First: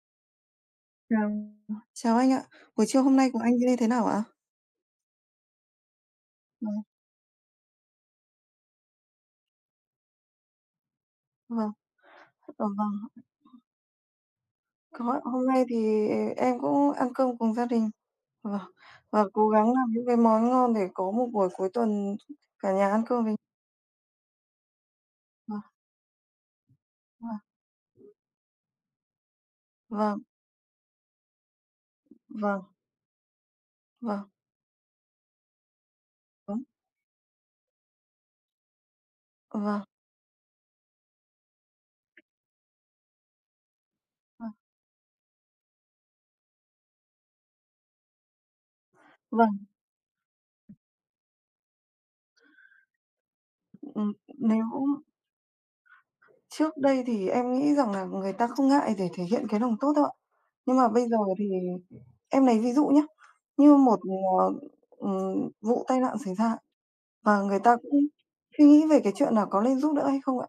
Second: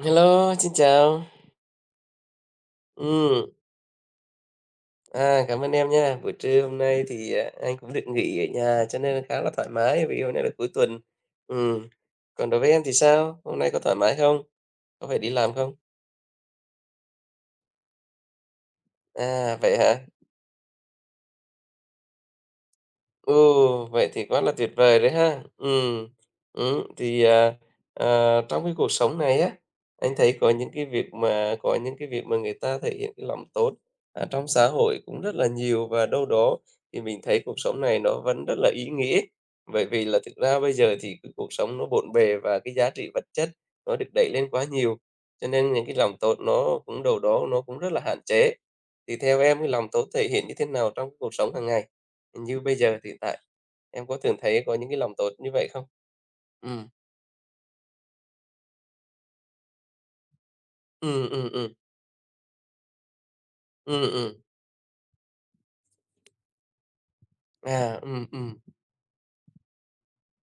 Hello, xin chào. Chào. Chào anh ạ. Buổi trưa hôm nay của Ừ, anh như thế nào ạ? Cảm ơn em nha. Buổi trưa hôm Vâng, nay thì, anh cũng được nghỉ ở nhà cho nên là khá là thoải mái vì hôm nay là cuối tuần. vâng, Ừ, Còn đối với em thì vâng. sao? Hôm nay có thoải mái không? Có phải Có, đi hôm làm nay không? thì em cũng ăn cơm cùng gia đình. Vâng, và cố À, gắng vậy làm những hả? cái món ngon để có một buổi cuối tuần cả nhà ăn cơm với. Ồ, vậy thì quá là tuyệt vời đấy ha. Vâng, ừm, thì, vâng, à, Trong cái cuộc sống này á, anh vâng, thấy có những cái việc mà có những cái việc mà người vâng, ta thể hiện cái lòng tốt, vâng, trong xã hội cũng rất là nhiều và đâu đó đúng, thì mình thấy cuộc sống này nó vẫn rất là ý nghĩa. vâng, Bởi vì là thực ra bây giờ thì cái cuộc sống nó bộn bề và cái giá trị vật chất nó được đẩy lên vâng, quá nhiều, cho nên những cái lòng tốt nó cũng đâu đó nó cũng rất là hạn chế. Thì theo em vâng. cái lòng tốt thể hiện như thế nào trong cuộc sống hàng ngày? Như bây giờ hiện tại, em Ừm, có thường Nếu thấy có những cái lòng tốt như vậy không? Ừ, trước đây thì em nghĩ rằng là người ta không ngại để thể hiện cái lòng tốt đâu ạ. Nhưng mà bây giờ ừ, thì ừ, ừ, em lấy ví dụ nhé. Như một, ừ, ừ, ờ, vụ tai nạn xảy ra và người ta à, cũng ừ, ừ, suy nghĩ về cái chuyện là có nên giúp đỡ hay không ạ?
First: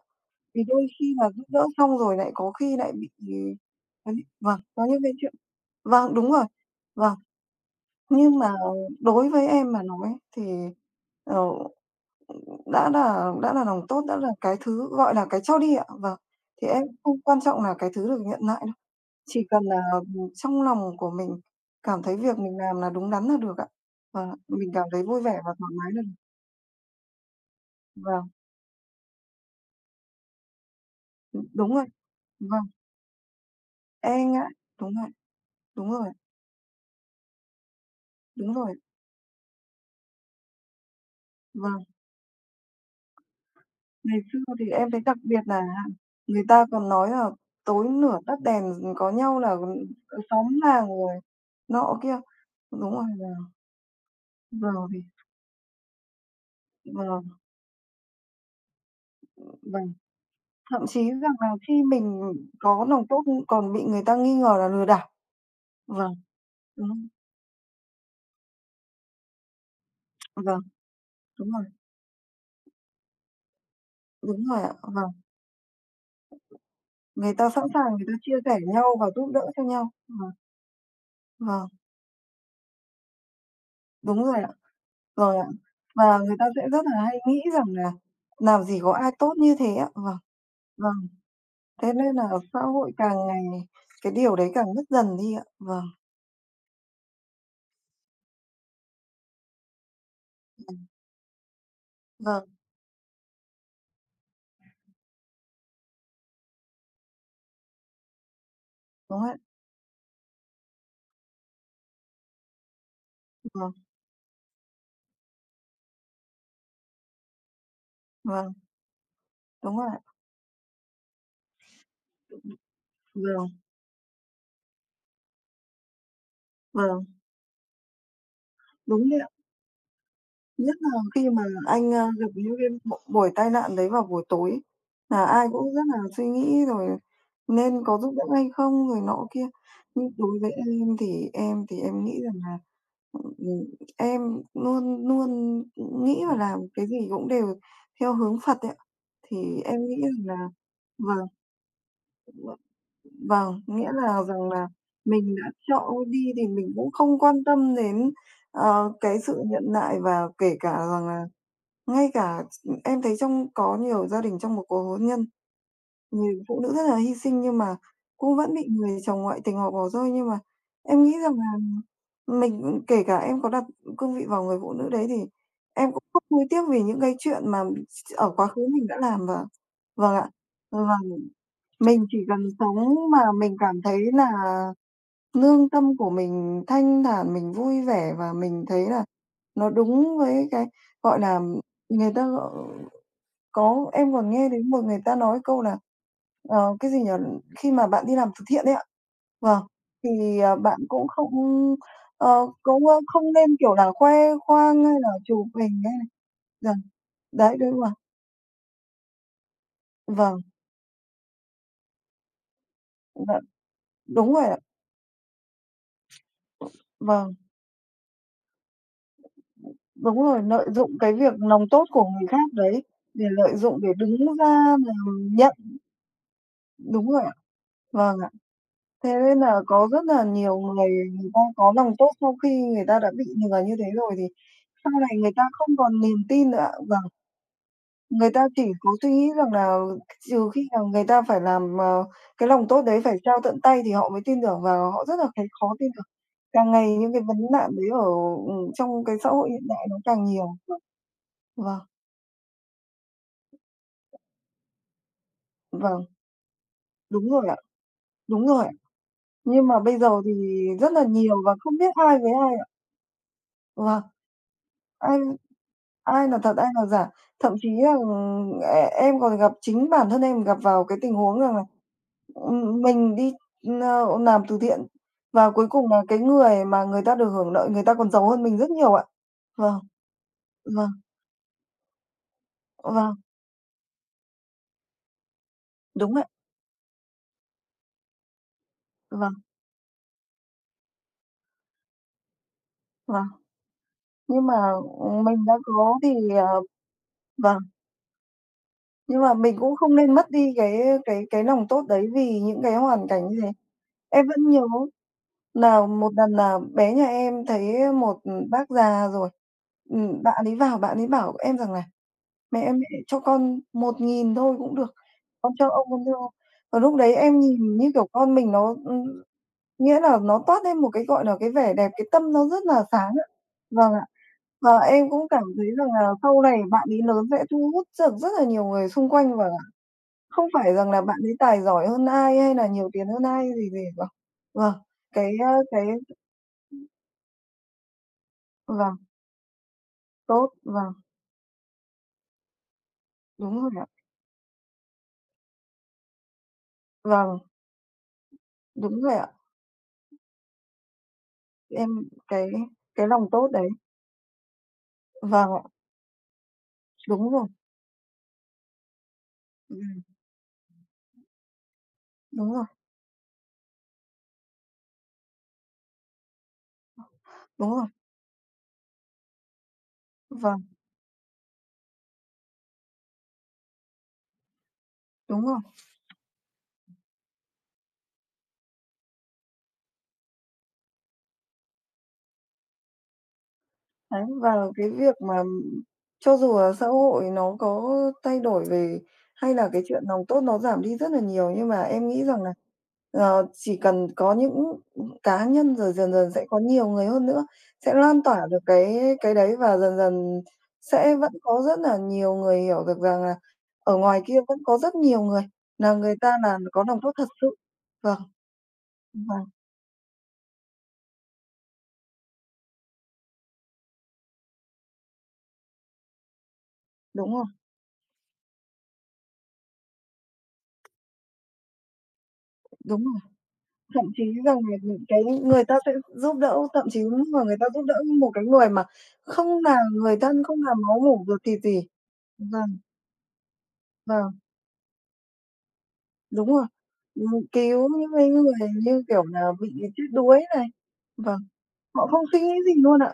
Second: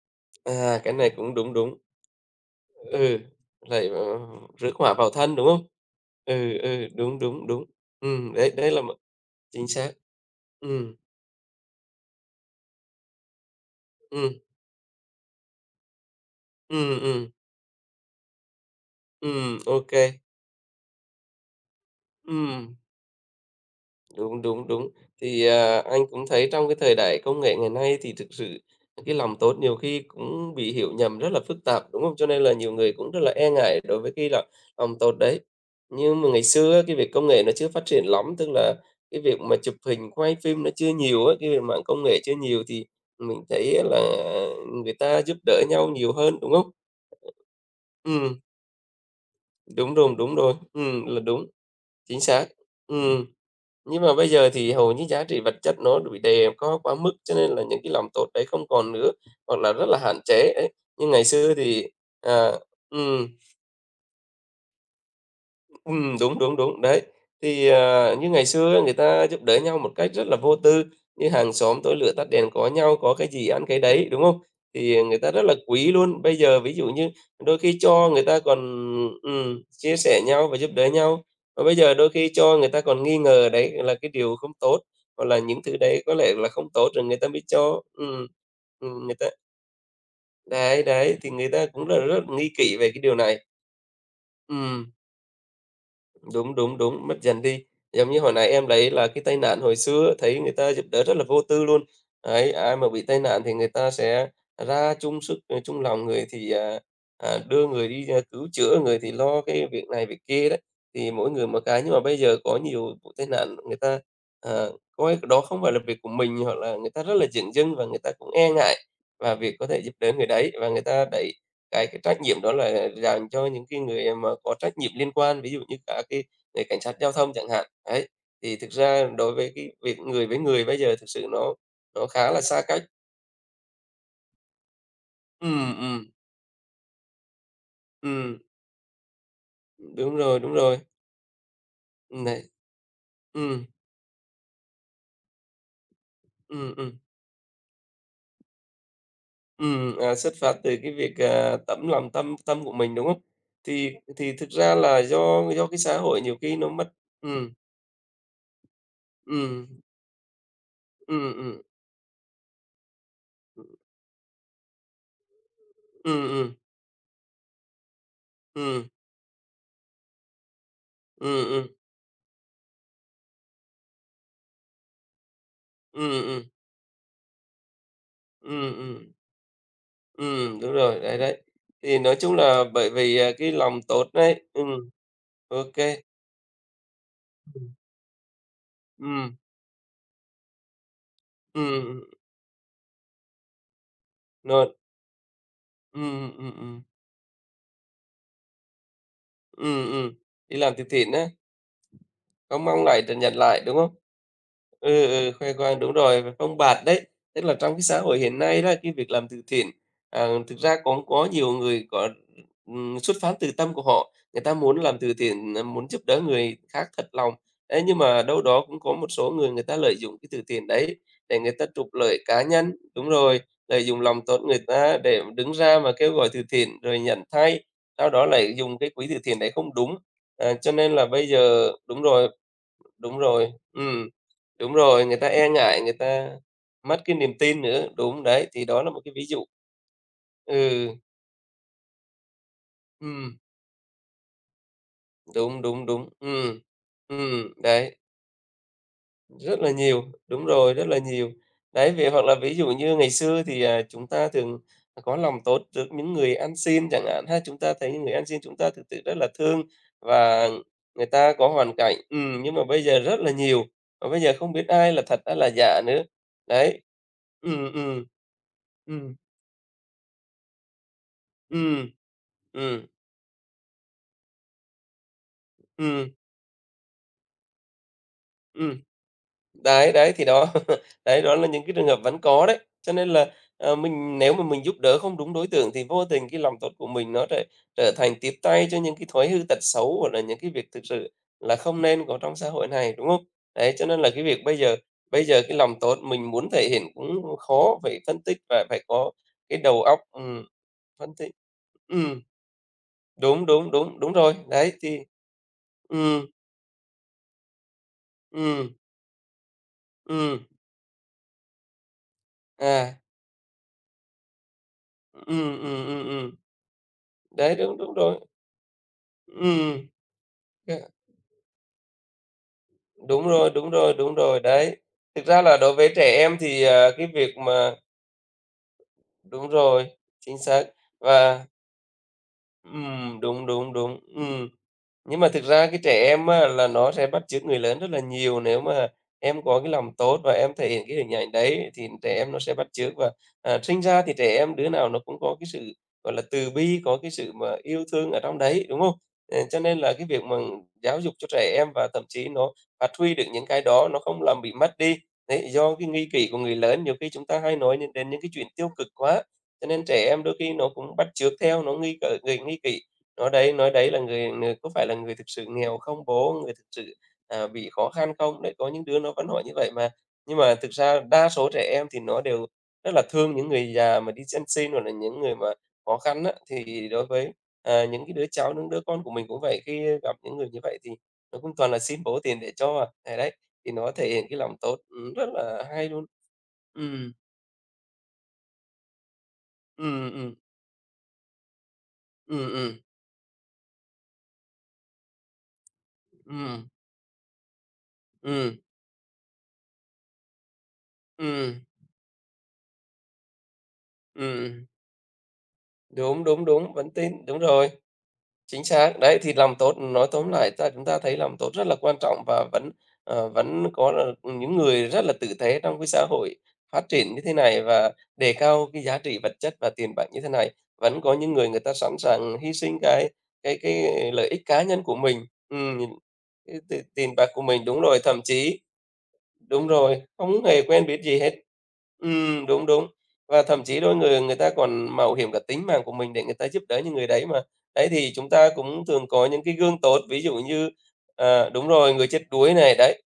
Vì à, đôi cái này khi là cũng giúp đúng, đỡ đúng, xong rồi lại có khi lại bị. ừ, lại, Đấy, vâng, rước có họa những vào cái chuyện. thân, đúng không? Vâng, đúng rồi, Ừ, ừ, vâng. đúng, đúng, đúng, ừ, Nhưng đấy, mà đấy là một đối với chính em mà xác. nói thì, Ừ, ờ, đã là lòng tốt, đã là ừ, cái thứ, gọi là, cái cho đi ạ, vâng, thì em ừ, không ừ, quan trọng là cái thứ được nhận lại đâu. ừ, Chỉ cần là, ok, ừ, trong lòng của mình cảm thấy ừ. việc mình làm là đúng đắn là được ạ. Và Đúng, đúng, mình cảm đúng. thấy vui vẻ Thì, và thoải à, mái là anh được. cũng thấy trong cái thời đại công nghệ ngày nay thì Vâng, thực sự cái lòng tốt nhiều khi cũng bị hiểu nhầm rất là phức đúng rồi, tạp, đúng không? Cho nên là vâng, nhiều người cũng rất là e ngại đối với e cái là ngại, đúng lòng rồi, tốt đấy. đúng rồi, Nhưng mà ngày xưa cái việc công nghệ nó chưa phát triển lắm, tức đúng là rồi, cái việc mà chụp hình, quay phim nó chưa nhiều á, cái việc mạng vâng. công nghệ chưa nhiều thì mình thấy á là Ngày xưa thì em người thấy đặc ta giúp biệt là đỡ nhau nhiều hơn, người đúng ta không? còn nói là tối nửa tắt Ừm, đèn, ừ, có nhau là, đúng rồi, đúng xóm rồi. làng rồi Là đúng, nọ kia. chính xác. Đúng rồi, và Ừm. Nhưng mà bây giờ giờ thì hầu thì như giá trị vật chất nó bị đề có quá mức, cho vâng, nên là những cái lòng tốt đấy không còn nữa, hoặc là rất vâng, là hạn chế đấy. thậm chí Nhưng ngày rằng xưa là khi thì, mình à có lòng tốt, ừm. còn bị người ta nghi ngờ là lừa đảo. Vâng, Đúng, đúng, đúng, đấy. đúng, Thì, như ngày xưa ấy, người ta giúp đỡ nhau một cách rất là vô vâng, tư, như đúng hàng rồi. xóm tối lửa tắt đèn có nhau, có cái gì ăn cái đấy, đúng không? Đúng rồi ạ, Thì vâng. người ta rất là quý luôn. Bây giờ ví dụ như Người ta đôi sẵn khi sàng người cho ta người chia ta sẻ còn nhau và giúp đỡ cho nhau. chia sẻ Vâng, nhau và giúp đỡ nhau, và vâng, bây giờ đôi khi cho người ta còn nghi ngờ đấy là cái đúng rồi điều ạ, không tốt, hoặc rồi là ạ. những thứ đấy có Và lẽ người ta là không sẽ rất tốt là rồi người hay ta nghĩ mới rằng cho. là làm gì có ai Người ta tốt như thế ạ. Vâng, đấy, vâng, đấy, thì người ta cũng thế là nên rất là nghi xã kỵ về hội cái điều càng ngày này. cái điều đấy càng mất dần đi ạ. Vâng, Đúng, đúng, đúng, mất dần đi. Giống như hồi nãy em lấy là cái tai nạn hồi xưa thấy người ta giúp đỡ rất là vô tư luôn. vâng, Đấy, ai mà bị tai nạn thì người ta sẽ ra chung sức, chung lòng, người thì, đưa người đi, cứu chữa, người thì đúng ạ, lo cái việc này việc kia đấy, thì mỗi người một cái. Nhưng mà bây giờ có nhiều vụ tai nạn vâng, người ta, coi đó không phải là việc của mình, hoặc là người ta rất là dửng dưng và người ta cũng e vâng, ngại và việc có đúng thể rồi giúp ạ, đỡ người đấy, và người ta đẩy cái trách nhiệm đó là dành cho vâng, những cái người mà có trách nhiệm liên quan, ví dụ như cả cái người cảnh sát vâng, giao thông chẳng hạn. Đấy, thì thực ra đúng như. đối với cái việc người với người Nhất bây là giờ thực sự khi mà nó anh, nó gặp khá là những xa cái cách. Buổi tai nạn đấy vào buổi tối, là ai cũng Ừm, rất là ừm, suy nghĩ rồi nên có giúp đỡ ừm, hay không rồi nọ kia. Nhưng đúng đối rồi, với đúng rồi, em thì em nghĩ này rằng đấy. là, ừm, Ừm, em luôn luôn nghĩ và làm ừm, cái ừm, gì cũng đều theo hướng Phật ấy ạ. Thì em nghĩ rằng Xuất là phát từ cái việc, vâng, à, tấm lòng tâm vâng, tâm của mình, đúng không? vâng, nghĩa Thì là thì rằng thực là ra là mình đã do cái chọn xã đi hội nhiều thì khi nó mình cũng mất. không quan Ừm, tâm đến, cái sự nhận ừm, lại và kể cả rằng là ừm, ừm, ngay cả em thấy trong có nhiều gia đình trong một cuộc hôn nhân, ừm, ừm, nhiều ừm, phụ nữ rất là hy sinh nhưng mà cũng vẫn bị ừm, người chồng ngoại tình họ bỏ rơi. Nhưng mà em nghĩ rằng ừm, là ừm, mình, kể cả em có đặt cương vị vào người phụ nữ đấy thì em cũng không ừm, nuối tiếc vì những cái chuyện mà ở quá khứ mình đã ừm. làm và vâng ạ, Ừ, đúng và rồi, đấy, đấy. Thì mình nói chỉ chung cần là sống bởi vì, mà à, cái mình cảm lòng tốt thấy là đấy. Ừ, lương ok, tâm của mình thanh thản, mình ừ, vui vẻ và mình thấy là ừ, nó đúng với cái, gọi là, ừm, người ta gọi có, em còn nghe đến rồi, một người ta nói câu là, ừ, ừ, ừ, cái gì nhỉ, khi mà bạn đi làm từ thiện ấy ạ, vâng, ừ, ừm, thì, à, đi làm bạn từ cũng thiện á. không, Có mong cũng, lại được không nhận nên, lại, kiểu đúng là, không? khoe khoang hay Ừ, là ừ, chụp khoe khoang, hình đúng hay rồi, và phông là bạt đấy. Tức là đấy, trong đúng cái rồi, xã hội hiện nay đó, cái việc làm từ thiện, vâng, thực ra cũng có nhiều người có, xuất phát dạ, từ tâm của họ, đúng người rồi ta ạ, muốn làm từ thiện, muốn giúp đỡ người khác thật lòng. vâng, Thế nhưng mà đâu đó cũng có một số người, người ta lợi dụng đúng cái rồi, từ lợi thiện dụng đấy cái việc để người ta lòng tốt trục của lợi người cá khác nhân, đấy đúng để rồi, lợi dụng lợi để dụng lòng đứng tốt người ra làm ta để nhận, đứng ra mà kêu gọi từ thiện rồi đúng rồi nhận ạ, thay, sau vâng. đó lại dùng cái quỹ Thế từ thiện nên đấy là không có đúng. rất là À, nhiều cho người nên là bây người ta giờ có lòng đúng tốt rồi. sau khi người ta đã Đúng bị rồi, lừa như thế rồi thì đúng sau rồi, người này ta người ta e không ngại, người còn niềm ta tin nữa. mất Vâng, cái niềm tin nữa, đúng, người ta đấy, chỉ thì đó có là một suy cái ví nghĩ dụ. rằng là trừ khi nào Ừ, người ta phải làm, cái lòng tốt đấy phải ừm, trao tận tay thì họ mới tin tưởng và họ rất là thấy đúng, khó đúng, tin tưởng. đúng, Càng ngày những cái vấn nạn đấy đấy. ở, trong cái xã hội Rất hiện là đại nó nhiều, càng đúng nhiều. rồi, rất là nhiều. Vâng, Đấy, vì hoặc là ví dụ như ngày xưa thì, chúng ta thường có lòng tốt trước vâng, những người ăn xin chẳng hạn đúng ha. rồi ạ, Chúng ta thấy những người ăn xin đúng chúng rồi ta ạ. thực sự rất là thương Nhưng mà bây giờ thì và rất là người ta nhiều có và hoàn không biết cảnh ai với ai nhưng mà ạ. bây giờ rất là nhiều, và Vâng. bây giờ không biết ai là Ai thật, ai là giả nữa. ai là thật, ai Đấy. là giả. Thậm chí Ừm, là, ừm. E Ừm, em còn gặp chính bản thân em gặp vào cái tình huống rằng là, ừm. Ừm, mình đi, làm từ thiện và cuối cùng là ừm, cái người mà người ta được hưởng lợi người ta còn giàu hơn mình rất ừm. nhiều ạ. Vâng, Đấy, đấy, thì đó, vâng, đấy, đó là những cái trường hợp vẫn có đấy. Cho nên vâng, là, mình nếu mà mình giúp đỡ không đúng đối tượng thì vô đúng vậy tình cái lòng tốt của mình nó trở trở thành tiếp tay cho những cái thói vâng, hư tật xấu, hoặc là những cái việc thực sự là không nên có trong xã hội này, đúng không? vâng. Đấy, cho nên là cái việc Nhưng mà, bây giờ bây giờ mình đã cái lòng tốt có thì, mình muốn thể hiện cũng vâng, khó, phải phân tích và phải có nhưng mà mình cái cũng đầu không óc, nên mất ừm, đi cái phân cái tích. cái lòng tốt đấy Ừm, vì những cái hoàn cảnh như đúng, thế. đúng, đúng, đúng Em rồi, vẫn nhớ đấy, thì là một ừ, lần là bé nhà em thấy một, bác ừ, già rồi, ừ, bạn ấy vào bạn ấy bảo em rằng là "Mẹ ơi, mẹ à, cho con 1.000 thôi cũng được, ừ, con cho ừ, ông ừ, con thương." ừm. Và lúc đấy em Đấy, nhìn, đúng, như đúng kiểu, rồi. con mình nó Ừm, nghĩa là nó toát lên cái một cái, gọi là, cái vẻ đẹp, cái tâm nó rất là sáng ạ. Đúng rồi, đúng Vâng rồi, ạ. đúng rồi, đấy. Và em Thực cũng cảm ra là thấy đối rằng với là trẻ em sau này thì, bạn à, ấy cái lớn việc sẽ thu mà hút được rất là nhiều người xung quanh đúng và rồi, chính không xác. phải rằng là bạn ấy Và tài giỏi hơn ai hay là nhiều tiền hơn đúng, ai gì đúng, gì đúng, vâng. ừm. Vâng, Nhưng mà cái, thực ra cái cái trẻ em á là nó sẽ bắt chước người lớn rất là nhiều, nếu mà vâng, em có cái lòng tốt và em tốt, thể hiện vâng, cái hình ảnh đấy thì trẻ em nó sẽ bắt chước và, đúng rồi sinh ạ. ra thì trẻ em đứa nào nó cũng có cái sự, gọi là, từ bi, có cái sự Vâng, mà yêu thương ở trong đấy, đúng không? đúng rồi ạ. Cho nên là cái việc mà giáo dục cho trẻ em Em và thậm chí cái nó phát cái huy được lòng những tốt cái đấy đó, nó không làm bị mất đi. Đấy, vâng ạ, do cái nghi kỷ của người lớn, nhiều khi chúng đúng ta rồi, hay nói những đến những cái chuyện tiêu cực quá, cho nên ừm, trẻ em đôi khi nó cũng bắt chước theo, nó nghi cỡ người đúng nghi rồi, kỷ. Nói đấy là người người có phải là người thực sự nghèo không bố? Người thực sự, bị đúng rồi, khó khăn không? Đấy, có những đứa nó vẫn hỏi như vậy mà. Nhưng mà vâng, thực ra đa số trẻ em thì nó đều rất là thương những người già mà đi ăn xin hoặc là những người đúng mà rồi. khó khăn á, thì đối với, những cái đứa cháu, những đứa con của mình cũng vậy, khi gặp những người như vậy thì nó cũng toàn là xin bố tiền để cho à. Thì đấy, thì nó thể Đấy, hiện cái lòng và tốt, cái việc ừm, rất mà là hay luôn. cho dù là xã Ừm, hội nó có thay đổi về hay là cái chuyện ừm, lòng ừm, tốt nó giảm đi rất là nhiều, nhưng mà em nghĩ rằng là, ừm, ừm, chỉ cần có những cá nhân rồi dần dần sẽ có ừm, nhiều người hơn nữa, sẽ lan tỏa ừm, được cái đấy và dần dần sẽ vẫn ừm, có rất là nhiều người hiểu được rằng là ở ngoài kia vẫn ừm. có rất nhiều người là người Đúng, ta đúng, là đúng, có vẫn lòng tốt tin, thật đúng sự. rồi. Vâng, Chính xác, đấy, thì vâng, làm tốt nói tóm lại, chúng ta thấy làm tốt rất là quan trọng và vẫn, vẫn có là những người rất là tử tế trong cái xã hội phát triển như thế đúng rồi, này và đề cao cái giá trị vật chất và tiền bạc như thế này. Vẫn có những người, người ta sẵn sàng hy sinh đúng cái rồi. cái cái Thậm chí lợi ích rằng cá là nhân của những cái mình, người ta nh sẽ giúp đỡ, cái t thậm chí tiền bạc của mà người ta mình giúp đúng đỡ rồi, thậm một cái chí. người mà không Đúng là rồi, người thân, không hề không là quen máu biết gì mủ hết. ruột thịt gì. Đúng, Vâng, đúng. Và thậm chí đôi người người vâng, ta còn mạo hiểm cả tính mạng của mình để người đúng ta giúp rồi. đỡ những người đấy mà. Cứu Đấy, những thì cái chúng ta người cũng như, thường kiểu có là, những cái bị gương tốt, chết ví dụ đuối này. như Vâng, đúng rồi, người họ chết không suy nghĩ đuối này, gì đấy. luôn ạ.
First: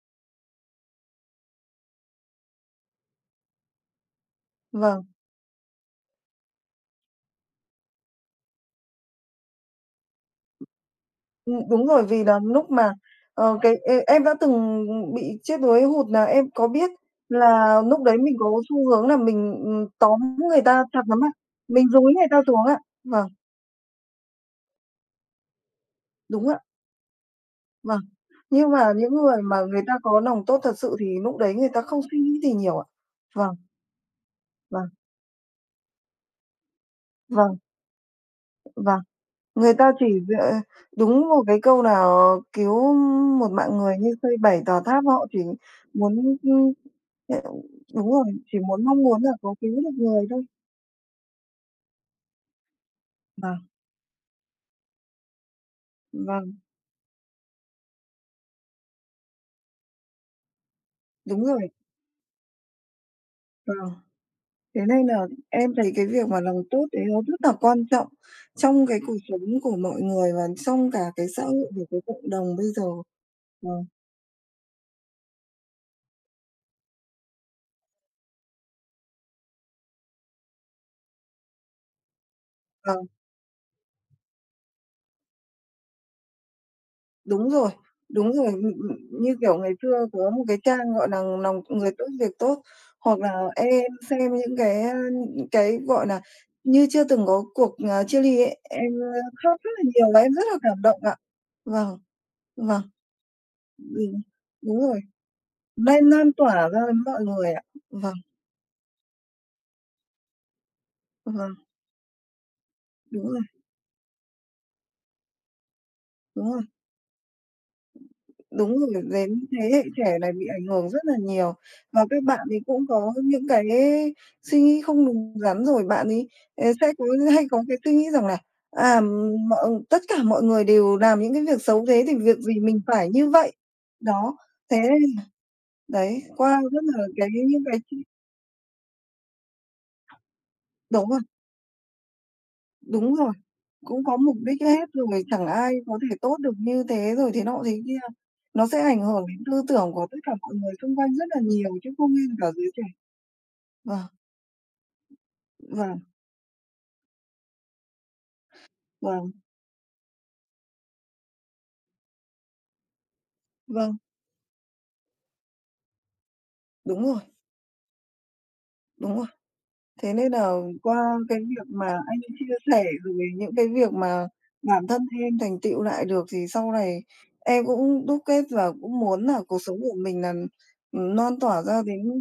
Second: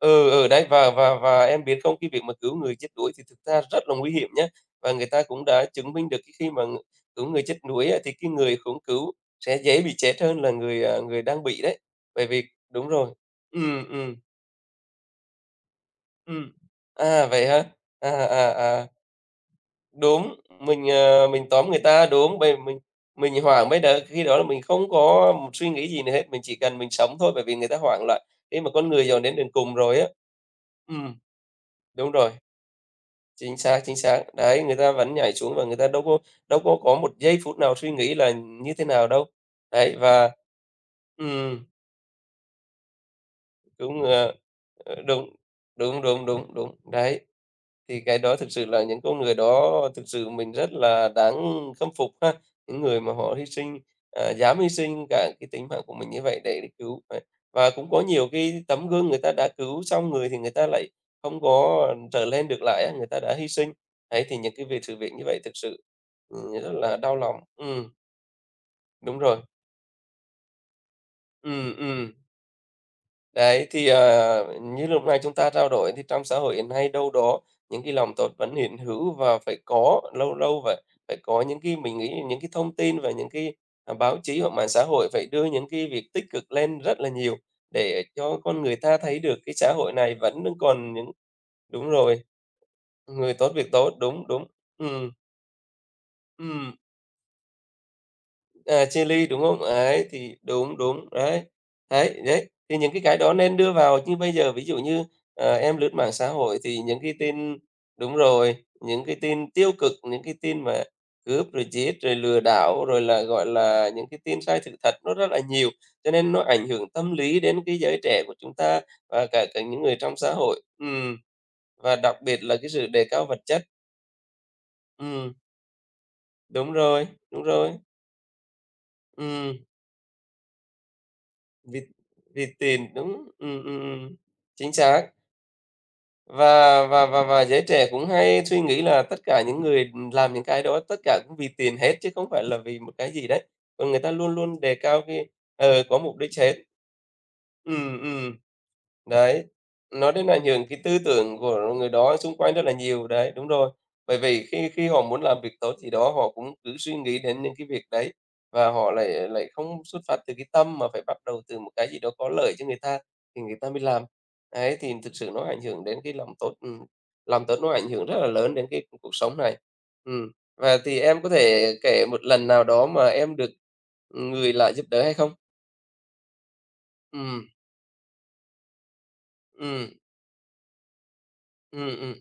Ừ, ừ, đấy, và em biết không, cái việc mà cứu người chết đuối thì thực ra rất là nguy hiểm nhá. Và Vâng, người ta cũng đã chứng minh được cái khi mà cứu người chết đuối á, thì cái người khốn cứu sẽ dễ bị chết hơn là người đang bị đấy. đúng rồi, vì Bởi là vì lúc đúng mà, rồi. Cái Ừm, ừm. em đã từng bị chết đuối hụt là em Ừm. có biết À, vậy hả? là lúc À, đấy mình à, có à, xu hướng là mình, tóm đúng, người ta chặt lắm ạ, mình tóm người mình dúi ta, người đúng, ta bởi xuống ạ. mình Vâng, mình hoảng bây đ khi đó là mình không có một suy nghĩ gì nữa hết, mình đúng chỉ ạ. cần mình sống thôi, bởi vì người ta Vâng, hoảng loạn khi nhưng mà con mà người những dồn đến người đường mà cùng người ta rồi á. có lòng tốt thật sự thì Ừm, lúc đấy người ta không đúng suy rồi, nghĩ gì nhiều ạ. Vâng, chính xác, chính xác. Đấy, người vâng, ta vẫn nhảy xuống và người ta đâu có một giây vâng, phút nào suy nghĩ là như thế vâng, nào đâu. người ta Đấy, chỉ và dựa đúng một cái ừm, câu nào "Cứu một mạng người đúng, như xây 7 tòa tháp", họ đúng, chỉ đúng, đúng, muốn, đúng, ưm, đúng, đấy. ờ, Thì đúng cái rồi, đó thực chỉ sự là muốn mong những con muốn là người có cứu đó được thực người sự thôi. mình rất là đáng khâm phục ha. Những người mà họ Vâng, dám hy sinh cả cái tính mạng của mình như vậy vâng, để đi cứu. Đấy. Và cũng có nhiều cái tấm gương người ta đã cứu xong người thì người ta lại không đúng rồi, có trở lên được lại á, người ta đã hy sinh. vâng. Đấy, thì những cái Thế việc sự nên việc như là vậy thực em sự, thấy cái việc mà lòng rất tốt là đấy đau nó rất lòng. là quan trọng trong cái cuộc Đúng rồi. sống của mọi người và trong cả cái xã hội Ừm, và cái ừm. cộng đồng bây giờ. Đấy, Vâng, thì, như lúc này chúng ta trao đổi thì trong xã hội hiện nay đâu đó những cái lòng tốt vẫn hiện hữu và phải có, lâu lâu phải phải có những cái mình nghĩ những cái thông tin vâng. và những cái, báo chí hoặc mạng xã hội phải đưa những cái việc tích cực lên rất là nhiều Đúng rồi, để đúng cho rồi, con người ta thấy như được cái kiểu ngày xã hội xưa này có một vẫn đang cái trang, còn gọi những là, "Lòng đúng người tốt rồi, việc tốt" hoặc là người tốt việc em tốt, đúng, xem đúng. những cái, Ừm, cái, gọi là, ừm. như chưa từng có cuộc, à, chia ly ấy, À, em, chili, đúng khóc không? rất là nhiều Ấy, và em thì rất là đúng, cảm động đúng, ạ. đấy, Vâng, đấy, đấy, thì vâng, những cái đó nên đưa vào. Như ừm, bây giờ ví dụ đúng rồi, như, em lướt nên mạng xã lan tỏa hội thì ra những đến cái mọi người tin ạ. Vâng, đúng rồi, những cái tin tiêu cực, những cái tin mà cướp vâng, rồi giết, rồi lừa đảo, rồi là, đúng rồi, gọi là, những cái tin sai sự thật nó rất là nhiều, cho nên nó đúng rồi. ảnh hưởng tâm lý đến cái giới trẻ của chúng Đúng ta rồi, và đến cả cả thế hệ những người trong trẻ này xã bị hội. ảnh hưởng rất là nhiều. Và Và đặc các bạn biệt là ấy cái cũng sự đề có cao vật những chất. cái suy nghĩ không đúng Ừm, đắn, rồi bạn ấy, đúng sẽ có rồi, đúng hay có cái rồi, suy nghĩ rằng là, à, ừm. mọi tất cả mọi người đều làm những cái việc Vì xấu thế thì việc vì gì mình tiền, phải đúng. như vậy. Ừm, ừm, ừm, Đó, chính thế xác. đấy, qua rất Và là và và cái và những giới cái trẻ chi cũng hay suy nghĩ là tất cả những người làm những cái đó, tất đúng rồi, cả cũng vì tiền hết chứ không phải là vì một cái đúng gì rồi, đấy, còn người cũng ta có luôn mục đích luôn đề hết cao rồi, cái chẳng ai có có thể mục đích tốt được hết. như thế rồi thế nọ thế kia. Ừm, ừm. Nó sẽ ảnh hưởng đến Đấy, tư tưởng của nó tất đến cả ảnh mọi hưởng người cái xung tư quanh rất tưởng là nhiều của người chứ không đó riêng xung cả quanh rất giới là trẻ. nhiều, đấy, đúng rồi. Vâng. Bởi vì khi khi họ muốn làm việc tốt gì Vâng, đó, họ cũng cứ suy nghĩ đến những cái việc đấy và họ lại vâng, lại không xuất phát từ cái tâm mà phải bắt đầu từ một cái gì đó có lợi cho người ta thì người ta mới vâng, làm. Đấy, thì thực sự nó ảnh hưởng đến cái đúng rồi, lòng tốt nó ảnh hưởng rất là lớn đến cái cuộc đúng rồi. sống này. Thế nên là Và thì qua em có cái việc thể mà kể anh một lần chia nào sẻ đó mà rồi em được những cái việc mà người lạ bản giúp thân đỡ hay không? em thành tựu lại được thì sau này Ừm, em cũng đúc kết và cũng muốn là cuộc sống ừm, của mình là, non tỏa ra ừm, đến ừm,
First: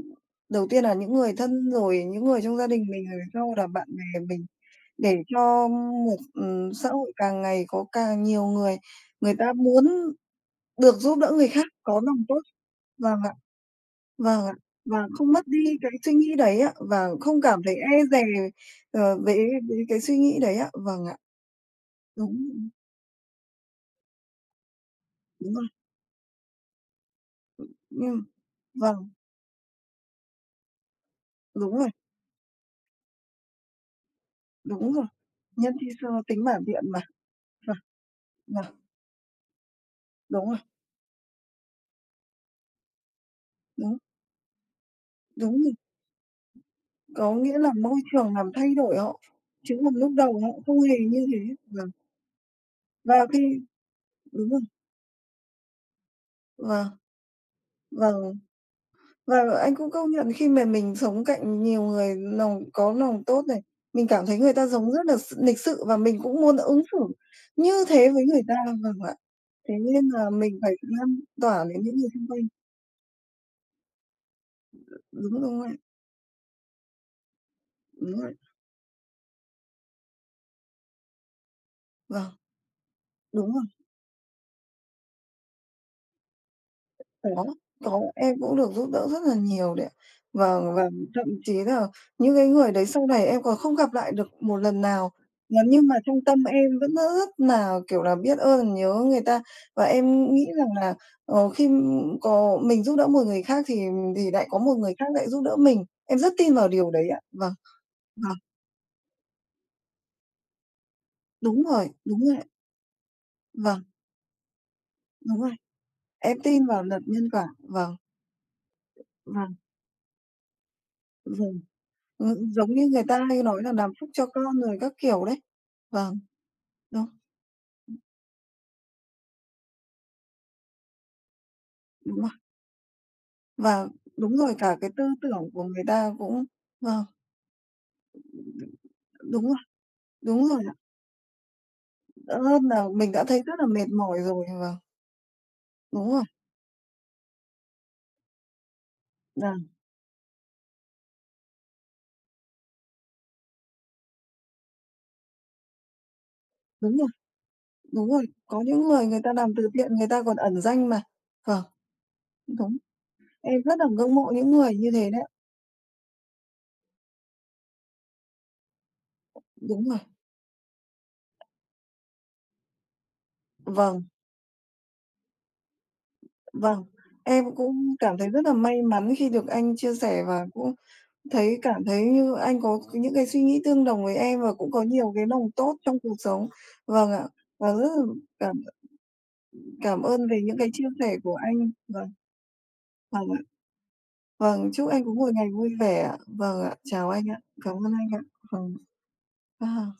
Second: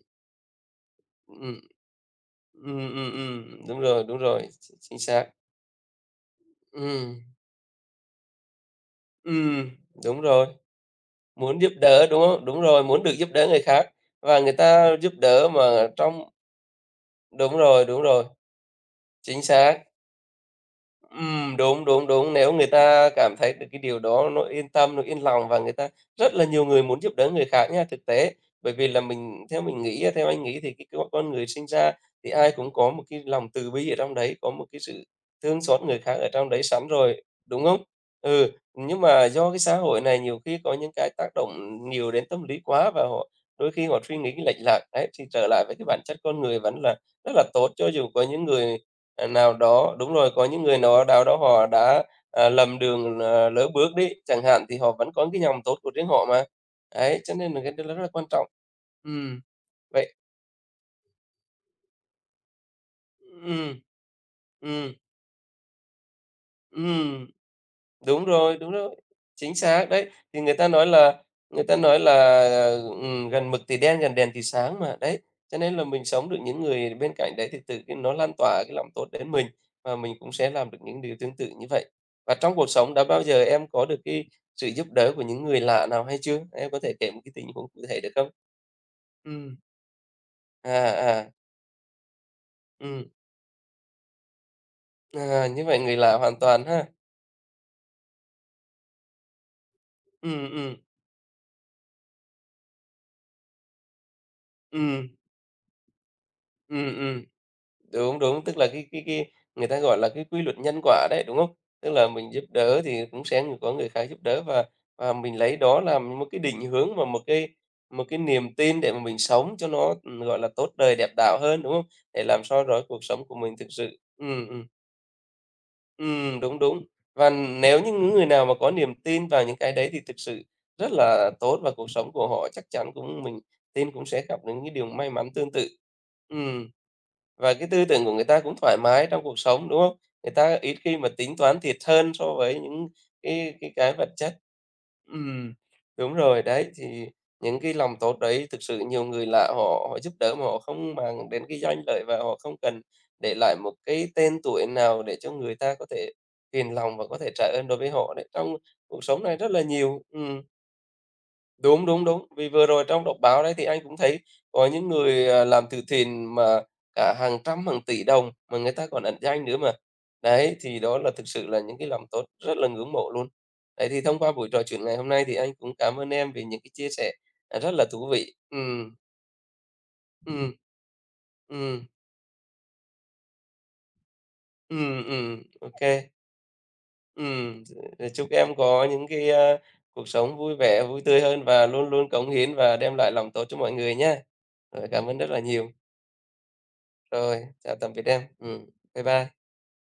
đầu tiên là những người ừm, thân, rồi những người trong gia đình mình, rồi sau là bạn đúng bè rồi, mình, ch chính để xác. cho một, xã hội Ừm, càng ngày có càng nhiều người, người ta ừm, muốn đúng rồi, được giúp đỡ người muốn khác, giúp có đỡ, đúng lòng tốt không? Đúng rồi, muốn được và giúp đỡ người khác và vâng ạ, người ta và giúp không mất đỡ đi mà cái suy trong nghĩ đấy ạ, và không cảm thấy đúng e dè, rồi, chính về với xác. cái suy nghĩ đấy ạ. Vâng ạ, Đúng, đúng, đúng. đúng, Nếu người ta cảm thấy được cái điều đó nó yên tâm, nó yên lòng đúng và rồi, người ta rất là nhiều người muốn giúp đỡ người khác nha, thực nhưng tế. Bởi vì là vâng, mình theo mình nghĩ á, theo anh nghĩ thì cái con người sinh đúng rồi, ra thì ai cũng có một cái lòng từ bi ở trong đấy, có một cái đúng sự rồi, thương nhân xót thi người xơ khác ở tính trong bản đấy thiện sẵn mà, rồi, đúng vâng, không? Ừ, vâng, nhưng mà do cái xã hội này nhiều đúng rồi, khi có những cái tác động nhiều đến tâm lý quá và họ đôi khi đúng, họ suy nghĩ lệch lạc, đấy, thì trở đúng lại rồi, với cái bản chất con người vẫn là rất có là nghĩa là tốt, cho môi dù có trường những làm thay người đổi họ, nào chứ còn đó lúc đúng rồi, đầu có họ những người không hề nào đó như đó thế. họ Vâng, đã, lầm đường, và khi lỡ bước đi chẳng đúng rồi, hạn, thì họ vẫn có cái dòng tốt của riêng họ mà. vâng, Đấy, cho nên là cái đó rất là quan vâng. trọng. Và Ừm, anh cũng công vậy nhận khi mà mình sống cạnh nhiều người lòng có lòng tốt này, ừ mình cảm thấy người ta sống ừ rất là lịch sự và mình cũng muốn ứng ừ xử như thế với người ta, đúng rồi, vâng ạ. chính Thế xác nên đấy. là Thì người mình ta phải nói lan là tỏa người ta đến những nói người xung quanh. là, "Gần mực thì đen, gần đèn thì sáng" mà, đấy. Đúng Cho nên rồi, là mình sống được những người bên cạnh đấy thì tự cái nó đúng lan rồi. tỏa cái lòng tốt đến mình, và mình cũng sẽ làm được những điều tương tự như vậy. Và Vâng, trong cuộc sống đã bao giờ đúng rồi. em có được cái sự giúp đỡ của những người lạ nào hay chưa? Em có thể kể một cái có tình huống cụ thể có được không? em cũng được giúp đỡ rất là Ừm, nhiều đấy ạ. Vâng, à, ờ, và thậm à, chí là những cái người đấy ừm, sau này em còn không gặp lại được một lần nào, và Như vậy nhưng mà người trong lạ hoàn tâm toàn em ha. vẫn rất rất nà, kiểu là, biết ơn, nhớ người ta. Và em nghĩ Ừm, rằng ừm, là, khi có mình giúp đỡ một người khác thì lại có một người khác ừm, lại giúp đỡ mình. Em rất tin vào điều ừm, đấy ạ. ừm. Vâng. Đúng, Vâng, đúng, tức là cái người ta gọi là cái quy luật nhân quả đấy, đúng không? đúng rồi, Tức là đúng mình rồi. giúp đỡ thì cũng sẽ có Vâng, người khác giúp đỡ và mình đúng rồi. lấy đó làm một Em cái định tin vào hướng luật và một nhân quả. cái Vâng, một cái niềm tin để mà mình vâng, sống cho nó, gọi là, tốt đời đẹp đạo vâng. hơn, đúng không? Để làm Ừ, sao giống đó như cuộc người sống ta của hay mình nói thực là làm sự phúc cho con rồi các kiểu đấy. Vâng, đúng, đúng. đúng, Và nếu như những người nào mà có niềm tin vào những cái đấy thì thực sự rất là tốt và cuộc sống đúng của rồi. họ chắc chắn cũng mình Và tin cũng sẽ đúng gặp rồi, những cái cả điều cái tư may mắn tưởng tương của tự. người ta cũng Ừm. vâng, Và cái tư tưởng của người ta cũng thoải mái trong cuộc đúng rồi, sống, đúng không? Người đúng ta rồi ạ. ít khi mà tính toán thiệt hơn so Đỡ với hơn là những mình đã thấy rất cái là cái mệt cái vật mỏi chất. rồi, vâng, Ừm, đúng đúng rồi, rồi, đấy, thì những cái lòng tốt đấy thực sự nhiều người lạ vâng họ họ giúp đỡ mà họ không mang đến cái danh lợi và họ không cần để lại một cái tên tuổi nào để cho người ta có thể phiền đúng lòng rồi, và có thể trả ơn đối với đúng họ rồi. đấy, trong Có những cuộc người người sống ta này rất làm là từ thiện nhiều. người ta còn Ừm. ẩn danh mà. Vâng, Đúng, đúng, đúng. Vì vừa đúng, rồi trong đọc báo đấy em thì rất anh là cũng ngưỡng thấy mộ những có người những như thế đấy. người, làm từ thiện mà cả hàng trăm, hàng tỷ đồng mà người ta còn ẩn danh nữa mà. Đúng rồi, Đấy, thì đó là thực sự là những cái lòng tốt rất là ngưỡng mộ luôn. Đấy, thì vâng, thông qua buổi trò chuyện ngày hôm nay thì anh cũng cảm ơn em vì những cái vâng. chia sẻ, Em rất là cũng thú cảm thấy vị. rất là Ừ may mắn khi được anh chia sẻ ừ và cũng thấy cảm ừ thấy như anh có những cái suy nghĩ tương đồng với em và cũng ừ có nhiều cái lòng ô tốt trong kê. cuộc sống. Vâng ạ, và rất là Rồi chúc cảm em có những cái, cảm cuộc ơn sống về vui những cái vẻ, chia vui sẻ tươi của hơn và anh. luôn Vâng, luôn cống hiến và đem lại vâng lòng ạ. tốt cho mọi người nhé. Vâng, Rồi, chúc anh cảm có ơn rất một là ngày vui nhiều. vẻ ạ. Vâng ạ, chào anh ạ. Rồi, chào Cảm ơn tạm biệt anh em. ạ. Ừ, Vâng, bye bye. à.